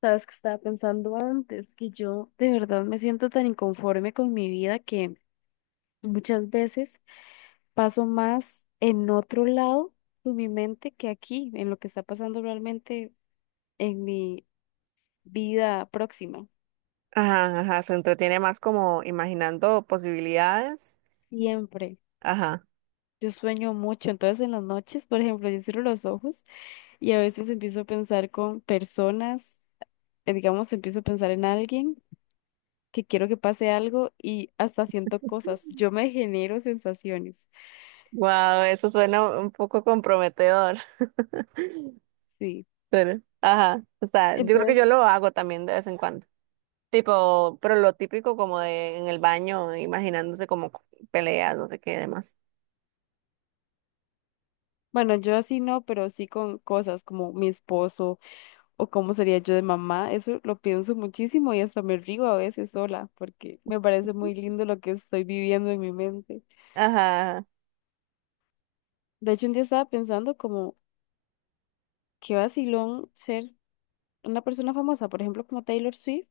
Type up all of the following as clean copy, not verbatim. Sabes que estaba pensando antes que yo de verdad me siento tan inconforme con mi vida que muchas veces paso más en otro lado con mi mente que aquí, en lo que está pasando realmente en mi vida próxima. Ajá, ajá, se entretiene más como imaginando posibilidades. Siempre. Ajá. Yo sueño mucho, entonces en las noches, por ejemplo, yo cierro los ojos y a veces empiezo a pensar con personas, digamos, empiezo a pensar en alguien que quiero que pase algo y hasta siento cosas. Yo me genero sensaciones. Wow, eso suena un poco comprometedor. Sí. Pero, ajá, o sea, yo creo que yo Entonces, lo hago también de vez en cuando. Tipo, pero lo típico como de en el baño, imaginándose como peleas, no sé qué demás. bueno, yo así no, pero sí con cosas como mi esposo o cómo sería yo de mamá, eso lo pienso muchísimo y hasta me río a veces sola, porque me parece muy lindo lo que estoy viviendo en mi mente. Ajá, De hecho, un día estaba pensando como qué vacilón ser una persona famosa, por ejemplo, como Taylor Swift,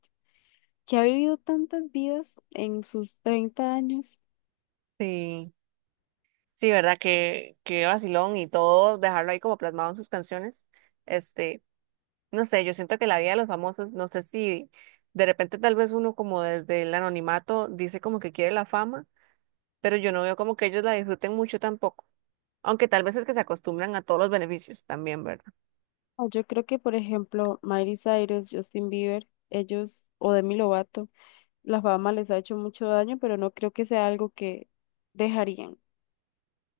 que ha vivido tantas vidas en sus 30 años. sí. Sí, ¿verdad? Que vacilón y todo, dejarlo ahí como plasmado en sus canciones. Este, No sé, yo siento que la vida de los famosos, no sé si de repente tal vez uno como desde el anonimato dice como que quiere la fama, pero yo no veo como que ellos la disfruten mucho tampoco. Aunque tal vez es que se acostumbran a todos los beneficios también, ¿verdad? O yo creo que, por ejemplo, Miley Cyrus, Justin Bieber, ellos, o Demi Lovato. Las fama les ha hecho mucho daño, pero no creo que sea algo que dejarían.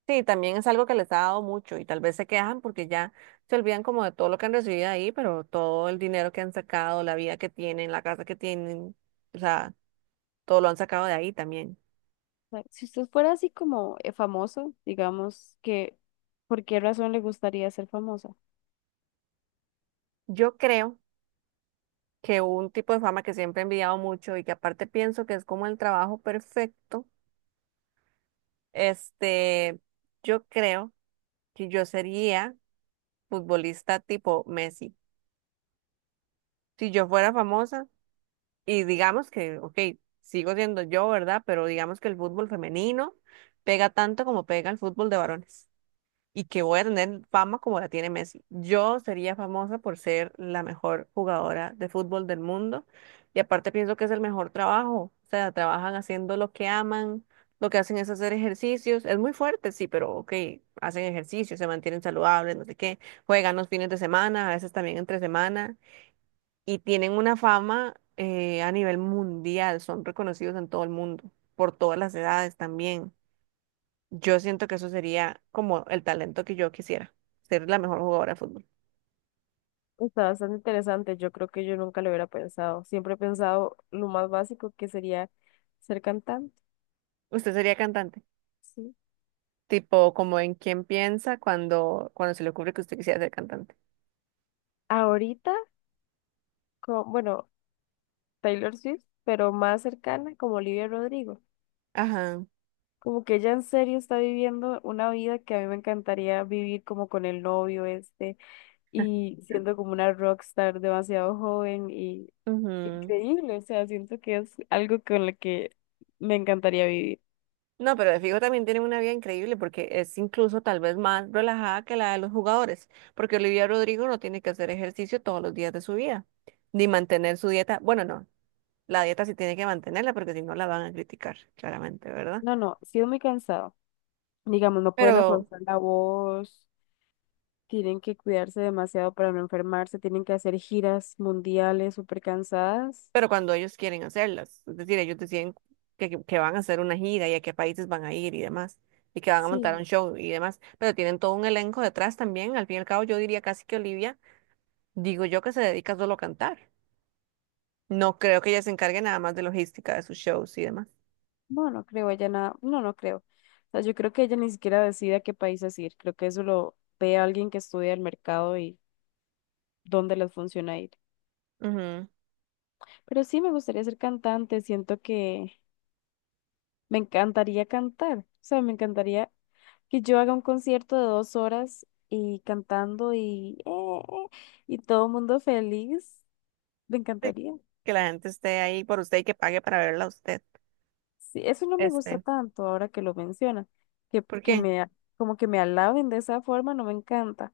Sí, también es algo que les ha dado mucho y tal vez se quejan porque ya se olvidan como de todo lo que han recibido ahí, pero todo el dinero que han sacado, la vida que tienen, la casa que tienen, o sea, todo lo han sacado de ahí también. O sea, si usted fuera así como famoso, digamos que, ¿por qué razón le gustaría ser famosa? Yo creo que un tipo de fama que siempre he envidiado mucho y que aparte pienso que es como el trabajo perfecto, este, yo creo que yo sería futbolista tipo Messi. Si yo fuera famosa y digamos que, ok, sigo siendo yo, ¿verdad? Pero digamos que el fútbol femenino pega tanto como pega el fútbol de varones. Y que voy a tener fama como la tiene Messi. Yo sería famosa por ser la mejor jugadora de fútbol del mundo y aparte pienso que es el mejor trabajo, o sea, trabajan haciendo lo que aman, lo que hacen es hacer ejercicios, es muy fuerte, sí, pero ok, hacen ejercicio, se mantienen saludables, no sé qué, juegan los fines de semana, a veces también entre semana y tienen una fama a nivel mundial, son reconocidos en todo el mundo, por todas las edades también. Yo siento que eso sería como el talento que yo quisiera, ser la mejor jugadora de fútbol. Está bastante interesante. Yo creo que yo nunca lo hubiera pensado. Siempre he pensado lo más básico que sería ser cantante. Usted sería cantante, Sí. tipo como en quién piensa cuando se le ocurre que usted quisiera ser cantante. Ahorita, bueno, Taylor Swift, pero más cercana como Olivia Rodrigo. Ajá. Como que ella en serio está viviendo una vida que a mí me encantaría vivir como con el novio este. Y siendo como una rockstar demasiado joven y Ujú. increíble, o sea, siento que es algo con lo que me encantaría vivir. No, pero de fijo también tienen una vida increíble porque es incluso tal vez más relajada que la de los jugadores, porque Olivia Rodrigo no tiene que hacer ejercicio todos los días de su vida, ni mantener su dieta. Bueno, no, la dieta sí tiene que mantenerla porque si no la van a criticar, claramente, ¿verdad? No, no, sí es muy cansado. Digamos, no pueden Pero... esforzar la voz, tienen que cuidarse demasiado para no enfermarse, tienen que hacer giras mundiales súper cansadas. pero cuando ellos quieren hacerlas, es decir, ellos deciden que van a hacer una gira y a qué países van a ir y demás, y que van a montar un Sí, show y demás, pero tienen todo un elenco detrás también, al fin y al cabo yo diría casi que Olivia, digo yo que se dedica solo a cantar, no creo que ella se encargue nada más de logística de sus shows y demás. no, no creo, ella nada, no, no creo. O sea, yo creo que ella ni siquiera decide a qué países ir, creo que eso lo ve alguien que estudia el mercado y dónde les funciona ir. Ujú. Pero sí me gustaría ser cantante, siento que me encantaría cantar, o sea, me encantaría que yo haga un concierto de 2 horas y cantando y todo el mundo feliz, me Sí, encantaría. que la gente esté ahí por usted y que pague para verla a usted. Sí, eso no me gusta Este, tanto ahora que lo menciona, que, ¿Por que qué? me, a- como que me alaben de esa forma, no me encanta,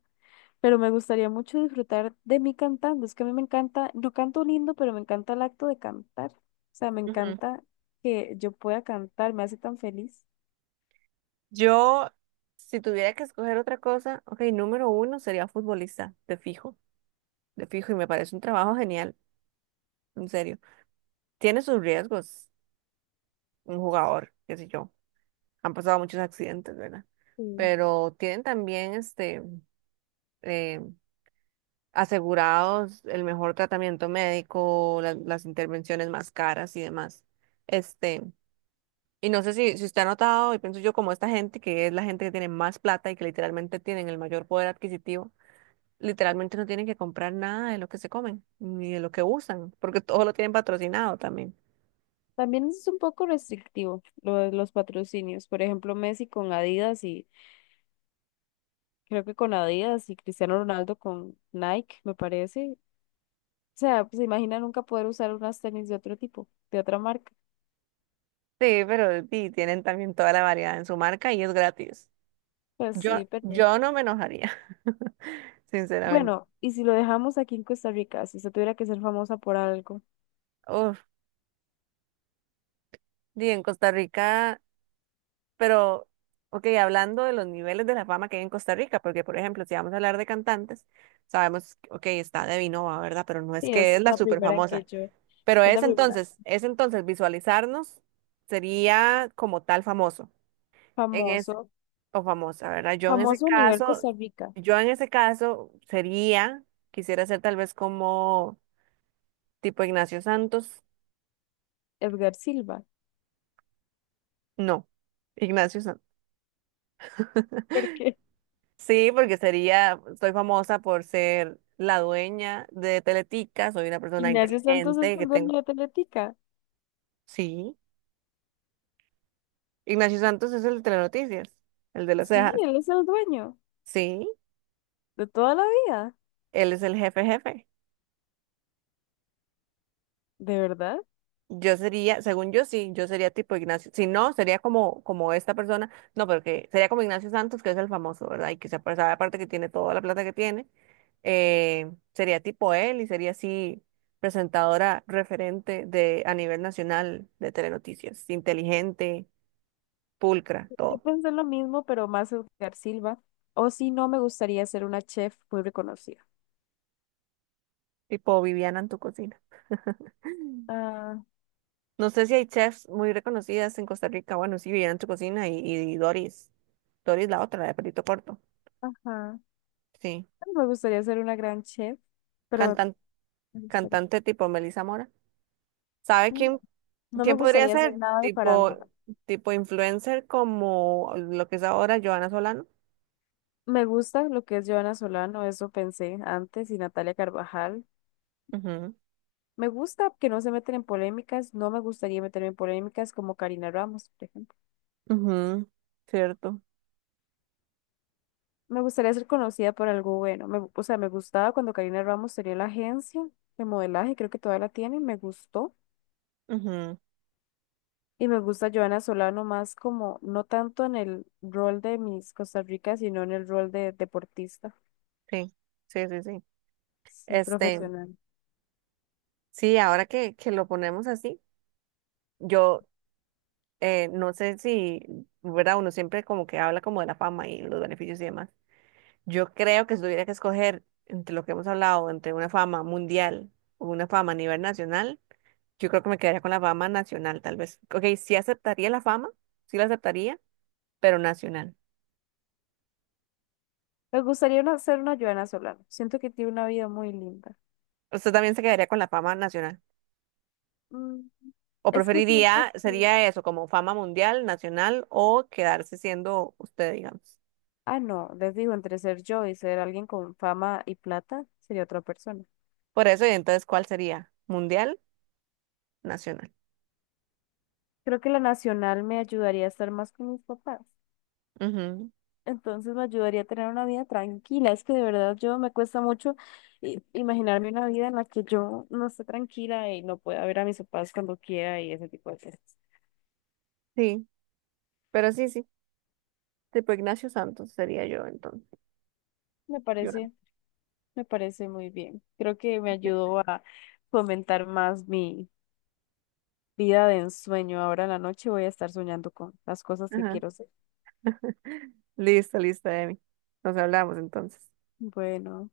pero me gustaría mucho disfrutar de mí cantando, es que a mí me encanta, no canto lindo, pero me encanta el acto de cantar, o sea, me Ujú. encanta que yo pueda cantar, me hace tan feliz. Yo, si tuviera que escoger otra cosa, ok, número uno sería futbolista, de fijo, y me parece un trabajo genial. En serio. Tiene sus riesgos, un jugador, qué sé yo. Han pasado muchos accidentes, ¿verdad? Sí. Pero tienen también eh, asegurados el mejor tratamiento médico, la- las intervenciones más caras y demás. Este, y no sé si usted ha notado, y pienso yo como esta gente, que es la gente que tiene más plata y que literalmente tienen el mayor poder adquisitivo, literalmente no tienen que comprar nada de lo que se comen, ni de lo que usan, porque todo lo tienen patrocinado también. También es un poco restrictivo lo de los patrocinios. Por ejemplo, Messi con Adidas y creo que con Adidas y Cristiano Ronaldo con Nike, me parece. O sea, pues imagina nunca poder usar unas tenis de otro tipo, de otra marca. Sí, pero sí, tienen también toda la variedad en su marca y es gratis. Pues Yo, sí, pero yo no me enojaría, sinceramente. bueno, y si lo dejamos aquí en Costa Rica, si usted tuviera que ser famosa por algo, Uf, sí, en Costa Rica, pero, ok, hablando de los niveles de la fama que hay en Costa Rica, porque, por ejemplo, si vamos a hablar de cantantes, sabemos, ok, está de Nova, ¿verdad? Pero no es sí, que es es la la súper primera en que famosa. yo, Pero es es la primera. entonces, es entonces visualizarnos sería como tal famoso. En es- Famoso, o famosa, ¿verdad? Famoso a nivel Costa Rica, Yo en ese caso sería, quisiera ser tal vez como tipo Ignacio Santos. Edgar Silva, No, Ignacio Santos. porque Sí, porque sería, soy famosa por ser la dueña de Teletica, soy una persona Ignacio Santos es inteligente que el dueño tengo. de Atletica. Sí, Ignacio Santos es el de Telenoticias, el de las Sí, cejas. él es el dueño. Sí, De toda la vida, él es el jefe jefe. de verdad. Yo sería, según yo sí, yo sería tipo Ignacio. Si no, sería como, como esta persona. No, pero que sería como Ignacio Santos, que es el famoso, ¿verdad? Y que se apare- sabe aparte que tiene toda la plata que tiene. Eh, sería tipo él y sería así presentadora referente de a nivel nacional de Telenoticias. Inteligente, pulcra, Yo todo. pensé lo mismo, pero más Edgar Silva. O si no, me gustaría ser una chef muy reconocida. Tipo Viviana en tu cocina. Ah, No sé si hay chefs muy reconocidas en Costa Rica. Bueno, sí, Viviana en tu cocina y Doris. Doris la otra, la de pelito corto. ajá. Sí. Me gustaría ser una gran chef, pero me gustaría- Cantante tipo Melissa Mora. ¿Sabe quién, no me quién podría gustaría ser? hacer Bueno. nada de Tipo, farándula. tipo influencer como lo que es ahora Joana Solano. Me gusta lo que es Joana Solano, eso pensé antes, y Natalia Carvajal. Ujú, Me gusta que no se meten en polémicas, no me gustaría meterme en polémicas como Karina Ramos, por ejemplo. ujú, cierto. Me gustaría ser conocida por algo bueno. O sea, me gustaba cuando Karina Ramos tenía la agencia de modelaje, creo que todavía la tiene, me gustó. Ujú, Y me gusta Joana Solano más como, no tanto en el rol de Miss Costa Rica, sino en el rol de deportista, sí, sí, sí, sí. sí, Este, profesional. sí, ahora que lo ponemos así, yo no sé si, ¿verdad? Uno siempre como que habla como de la fama y los beneficios y demás. Yo creo que si tuviera que escoger entre lo que hemos hablado, entre una fama mundial o una fama a nivel nacional, yo creo que me quedaría con la fama nacional, tal vez. Ok, sí aceptaría la fama, sí la aceptaría, pero nacional. Me gustaría ser una Joana Solano. Siento que tiene una vida muy linda. ¿Usted también se quedaría con la fama nacional? Mm, ¿O es que preferiría, siento que... sería eso, como fama mundial, nacional o quedarse siendo usted, digamos? Ah, no, les digo, entre ser yo y ser alguien con fama y plata, sería otra persona. Por eso, y entonces, ¿cuál sería? ¿Mundial, nacional? Creo que la nacional me ayudaría a estar más con mis papás. Ujú, Entonces me ayudaría a tener una vida tranquila. Es que de verdad yo me cuesta mucho imaginarme una vida en la que yo no esté tranquila y no pueda ver a mis papás cuando quiera y ese tipo de cosas. sí, pero sí, sí. Tipo Ignacio Santos sería yo entonces. Me Yo. parece, me parece muy bien. Creo que me ayudó a fomentar más mi vida de ensueño. Ahora en la noche voy a estar soñando con las cosas que Ajá. quiero ser. Listo, listo, Emi. Nos hablamos entonces. Bueno.